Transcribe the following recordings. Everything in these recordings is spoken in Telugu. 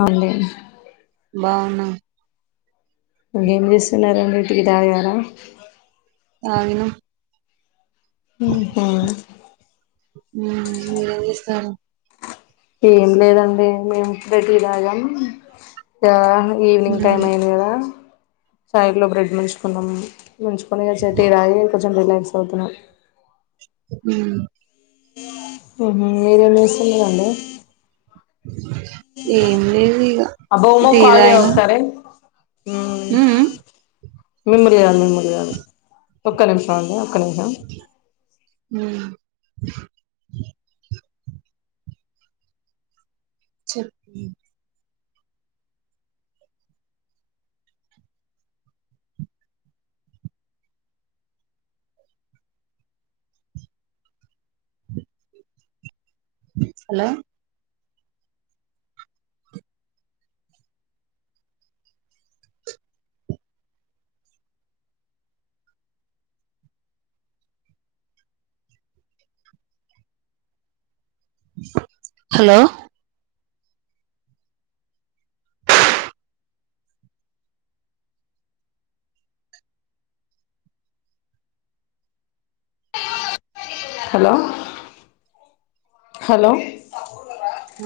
అవున్లే బావున్నాం ఇంకేం చేస్తున్నారండి టి తాగారా తాగిన అంతేనా మీరేంచేస్తున్నారు ఏం లేదండి మేమ్ ఇప్పుడె టీ తాగాం ఈవినింగ్ మ్మ్ టైమ్ అయింది కదా చాయిలో బ్రెడ్ ముంచుకున్నాము ముంచుకొనిగ టీ తాగి కొంచెం రిలాక్స్ అవుతున్నాం హ్మ్మ్ మీరేం చేస్తున్నారండి ఏం లేదు ఇక టీ తాగిన మ్ మీమల్నికాదు మిమ్మల్నికాదు ఒక్క నిమిషం ఆగు హ్మ్మ్ చె హలో హలో హలో హలో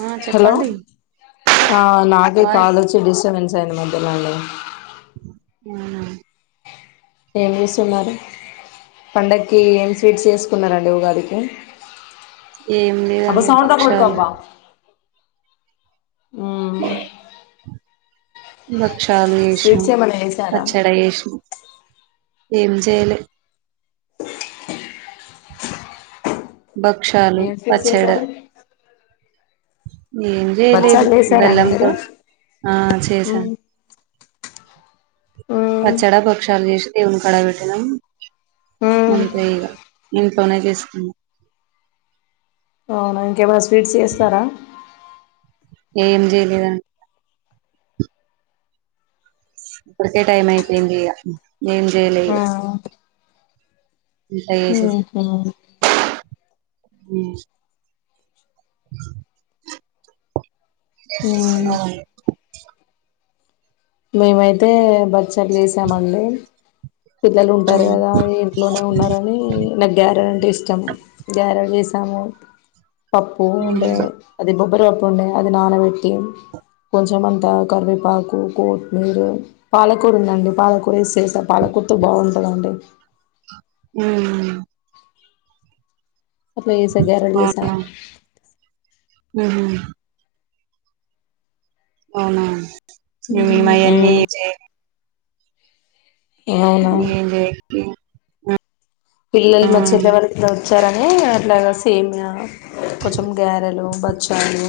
ఆ హలో చెప్పండి ఆ నాకే వాయిస్ కాల్ వచ్చి డిస్టబెన్స్ అయ్యింది మధ్యలోనె అవునా ఏం చేస్తున్నారు, పండగకి ఏం స్వీట్స్ చేసుకున్నారండి ఉగాదికి ఏం అబ్బా లేదన్న సౌండ్ తక్కువ పెట్టుకో బక్షాలు హ్మ్ బ బక్షాలు చేసినం ఏమన్నా చేసారా పచ్చడి చేసినం ఏం చేయలే భక్షాలు ఏం స్వీట్స్ పచ్చడ చేశారు ఏం చేయలేదు బచ్చాలు చేసారా బెల్ల అండి మీరు తోటి ఆ మ్మ్ చేసాను మ్మ్ అచ్చడ పక్షాలు చే ఏవును కడబట్టన మ్మ్ అంతగా ఇంట్నే చేసుకుంది అవునా ఇంకేమైనా స్వీట్స్ చేస్తారా ఏం చేయలేదుం కకె టైమ్ యితే ఇండి ఎం చేయలేగా ఉ ఉ అ మ్మ్ తినవా మేమైతే బ చల్సామండి పిల్లలు ఉంటారు కదా ఇంట్లోనే ఉన్నారని నాకు గ్యార అంటే ఇష్టం గ్యారె సమయ పప్పు అంటే అదే కొబ్బరిపప్పు ఉండే అది నానబెట్టి కొంచెం అంతా కరివేపాకు కోట్మీరు పాలకూరు ఉందండి పాలకూర వే చేసా పాలకర్తూ బాగుంటాదండి అట్లాశా గారెలు చేశా మ్ అవునా మీ మీమాయన్ని మ్మ్ ఇ అవునా ఏ లేతే ఆ పిల్లలు మా చిటవరకులా వచ్చారని అట్లాగా సేమయా కొంచెం గారెలు బచ్చాలు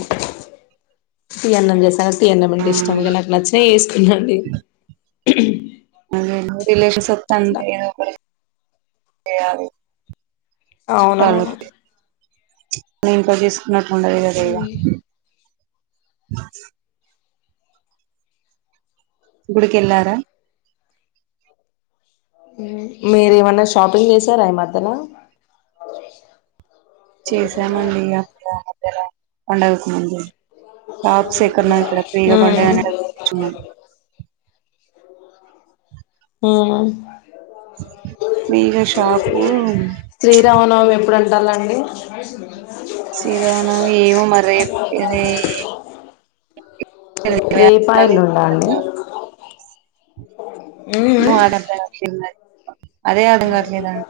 ఈ అన్నం చేసారు తీ ఆ అన్నామంటే ఇష్టం ఇక నాకు నచ్చినవి చేసుకున్నాండి అదే రిలేషన్స్ వాతంది అట్లా ఏదో ఒకటి చెయ్యాలి టను అవునవును నింకా తీసు నాకుండదు కదా ఇగ మ్మ్ బ గుడికెళ్ళారా మీరు ఏమన్నా షాపింగ్ చేసారా ఈ మద్యల చేసామండి అప్పు ల కొండవుకు మంది టాప్స్ ఎక్కడైనా ఫ్రీ గా మ్మ్ పండగనే ఇంచ హ ఆ మీగ షాపు ఇప్పుడు ఉంటాలండి శ్రీ రామనవమి ఏమో మరి రేప్ రే రేపా అ ఎల్లుండా అండి ను ఆడద్ద సను అదే అడుగట్లేదా అ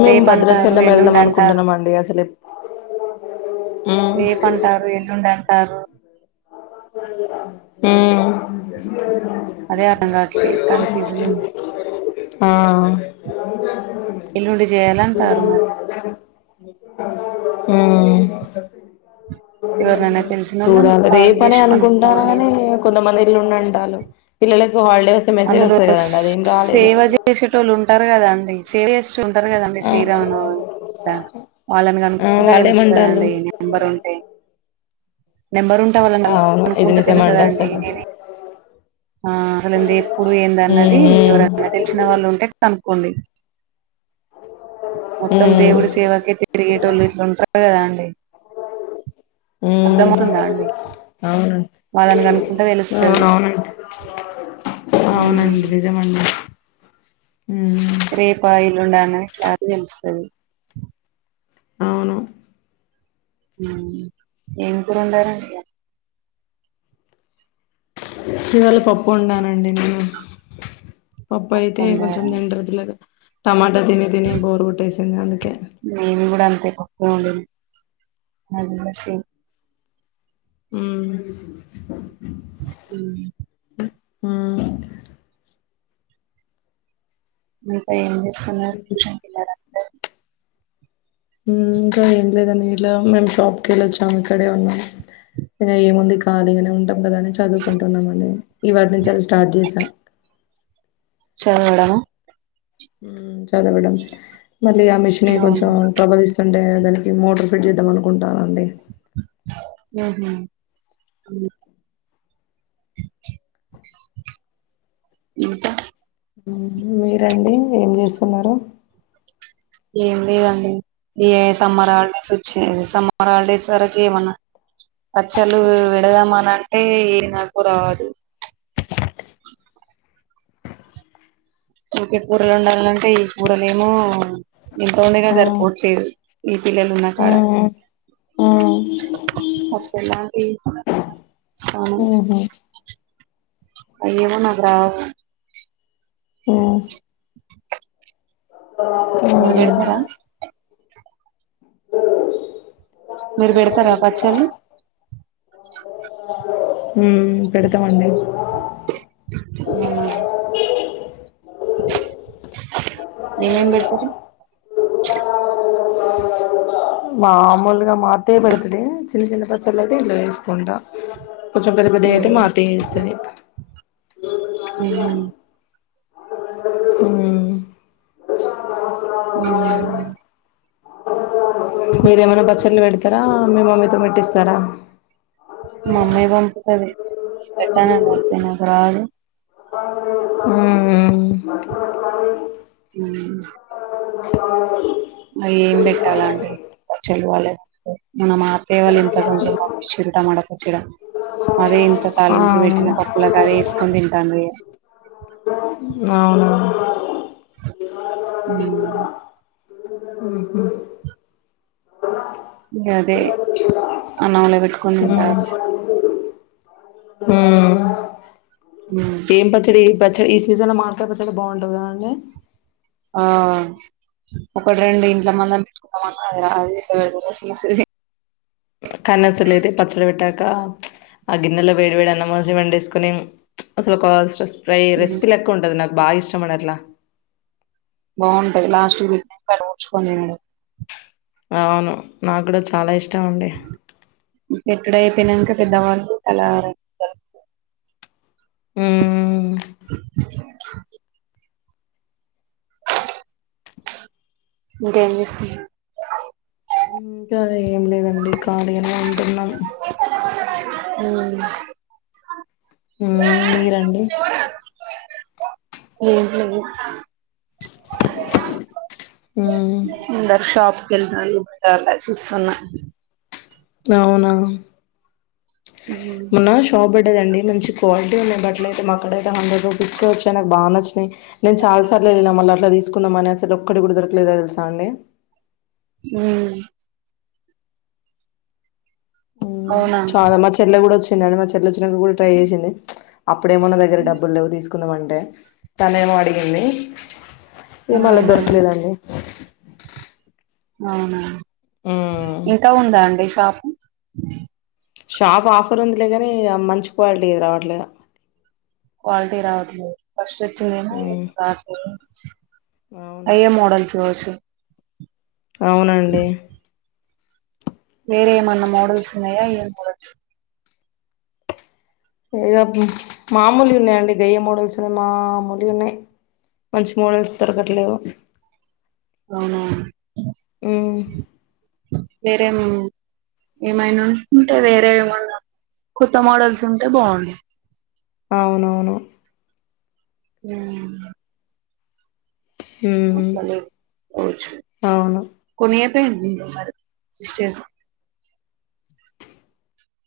మేము భద్రాచలం వెళ్దాం అంటారు అనుకుంటున్నాం అండి అసలు ఎప్ హు టారు అదే అర్థం హు కావట్లేదు కన్ఫ్యూజన్ ఉంది ఆ ఎల్లుండి చేయాలంటారు మరి ఊ ఎవరినైనా తెలిసిన చూడా వాళ్ళని కాల్ రేపు పని చేసి అనుకుంటాన కనుక్కోవాలి కానీ కొంతమంది ల్లుండు అంటలు పిల్లలను అందులో సేవ చేసేటోళ్ళు ఉంటారు కదా అండి సేవ చేసేటోళ్లు ఉంటారు కదండి ఆ శ్రీరామనవమి శ్రా వాళ్ళని క ఆ నుకుంటే వాళ్ళేమంటాలు తెలుస్తుదండి నెంబర్ ఉంటే నెంబర్ ఉంటా వాళ్ళ మళ్ అవును ఇది కనుకుంటే తెలుస్తాద నిజమండి అండి అసలు నేను ఆ అసలు దేని ఇప్పుడు ఏంది హ్మ్ అన్నది హ్మ్ ఎవరైనా తెలిసిన వాళ్ళు ఉంటే కనుక్కోండి మొత్తం హ్మ్ దేవుడి సేవకె తిరిగేటోళ్ళు ఇట్లుంటర్ అంతే కదా అండి హ్మ్ అర్థమవుతుందా అండి వాళ్ళని కనుక అంటే తెలుసు అవును అవునండి ఉమ్ అవునండి నిజమండ రేపాఎల్లుండ అని ఎవరికి తెలుస్తాది అవును ఏం కూర వండరండి ఇ వాళ పప్పు వండను డి నేను పప్పా పప్పు అయితే కొంచెం వండారా తింటారు పిల్లలు టమ అ తిని తిని బోరుకొటేసింది అందుకె త పప్ప వండను ఉమ్ అ ఉమ్, ఇంకా ఏం చేస్తున్నారు ట్యూషన్ పిల్లారంతారు ఇంకా ఏం లేదండి ఇలా మేము షాప్కి వెళ్ళొచ్చాం ఇక్కడే ఉన్నాం ఇంక ఏముంది కలిగానే ఉంటాం దని చదువుకుంటున్నామని ఇవాటి నుంచి అది స్టార్ట్ చేసా చదవడమ ఉ చదవడం మళ్ళీ ఆ మిషన్ కొంచెం ట్రబుల్ ఇస్తుండే దానికి మోటర్ ఫట్ చేద్దాం అనుంట అండి హమ్ ఇంకా మీరండి ఏం చేస్తున్నారు ఏం లేదండి ఏ సమ్మర్ హాలిడేస్ వచ్చేది సమ్మర్ హాలిడేస్ వరకు ఏమన్నా పచ్చలు పేడదామ అని అంటే ఏ నాకు రాదు ఇకే కూరలు ఉండాలంటే ఈ కూరలే ఏమో ఎంత వండిన సరిపోట్లేదు ఈ పిల్లలు ఉన్నా కాడ ఉహు అయ్యమో నాకురావు మెరుపేడతార మీరు పెడతారా పచ్చలు హమ్ పెడతామండి నేనా ఏమేం పెడతారు మామూలుగా మా అత్తయ పెడతది చిన్న చిన్న పచ్చళ్ళ అయితే ఇంట్లో వేసుకుంటా కొంచెం పెద్ద పెద్దవైతే ఉమ్ మా అత్తయ చేస్తాది అ హమ్ మ్మ హమ్ మ్మ మీరేమైనా పచ్చళ్లు పెడతారా మీ మమ్మీతో మెట్టిస్తారా మా అమ్మయి పంపుతుంది పెట్టానులాపో నాకు రాదు మ హమ్ ఏం పెట్టాలండి చెలి వాళ్ళే మన మాతయ వాళ్ళు ఇంత కొంచెంచ్చడటం అడ కూచ్చడం అదే ఇంత ఆ తళింపు పెట్టిన పప్పులలకు అదే వేసుకొని తింటాను అవునా హ అదే అన్నావల పెట్టుకోనుండారు ఉమ్ ఏం పచ్చడి పచ్చడి ఈ సీజన్ లో మార్కాయ పచ్చడి బాగుంటందండి ఆ ఒకటి రెండు ఇంట్ల మంద పెట్టుకుంటామ అదిలు కానీ అసలుయితే పచ్చడి పెట్టాక ఆ గిన్నెలో వేడి వేడి అన్నమాజ వం వేసుకొని అసలు స్ట్రెస్ ఫ్రై ఉమ్, రెసిపీ లెక ఉంటదు నాకు బాగా ఇష్టమడిట్లా బాగుంటాది లాస్ట్ వీ. ట్ నెంకాడ డ్చుకని అవును నాకు కూడా చాలా ఇష్ ఎక్కడయిపోయినాంక పెద్ద వన్కు అలా రే కన్ మ్మ్ మ్ ఇంకేం చేస్ ఇంకా ఏం లేదండి కాలీగనే ఉంటున్నాం హ్మ్ హుమ్ మీరండి ఏం లేదు మ్మ్ ముందర్ షాప్ కెళ్తాళ్ళు హుక్తాలా చూస్తున్నా అవునా ఉమ్ మన్న షాప్ బెట్ లేదండి మంచి క్వాలిటీ ఉన్నయి, బట్లయితే మాకాడ హండ్రెడ్ రూపీస్ కే వచ్చాయి నాక్ బా నచ్చినాయి. నేను చాల్ సార్లు ఎల్లిన మళ్ళ అట్లా తీసుకుందాం అని అసలు ఒక్కడి కూడా దొరకలేదా తెలుసా అండి. హ్మ్ అవునా చాల మా చెల్ గూడ వచ్ ఇందాక మా చెల్లి వచ్చినా కూడా ట్రై చేసింది అప్పుడేమో నాదగ్గర డబ్బుల్ లేవు తీసు కున్నమంటే తనేమో అడిగింది ఏమో లే అవునా దొరకలేదండి అవునా మ్మ్ ఇంకా ఉందా అండి షాప్ మ్ షాప్ ఆఫర్ ఉందిలే కాని మంచి క్వాలిటీ రావట్లే అది క్వాలిటీ రావట్లే ఫస్ట్ వచ్చిందేమో మ్మ్ క్లాత్ అవును అయే మడల్స్ దో సి అవునండి వేరే ఏమన్నా మోడల్స్ ఉన్నాయా ఏ మోడల్స్ ఏదో మామూలు ఉన్నాయండి గయ్యే మోడల్స్ ఉన్నా మామూలు ఉన్నాయి మంచి మోడల్స్ దొరకట్లేవు అవునా మ్మ్ వేరే ఎం ఏమైనా ఉంటే వేరే ఏమన్నా కొత్త మోడల్స్ ఉంటే బాగుండే అవును అవును హుమ్మ్ మ్మ్ [unintelligible] తే అవును [unintelligible] సిస్టర్స్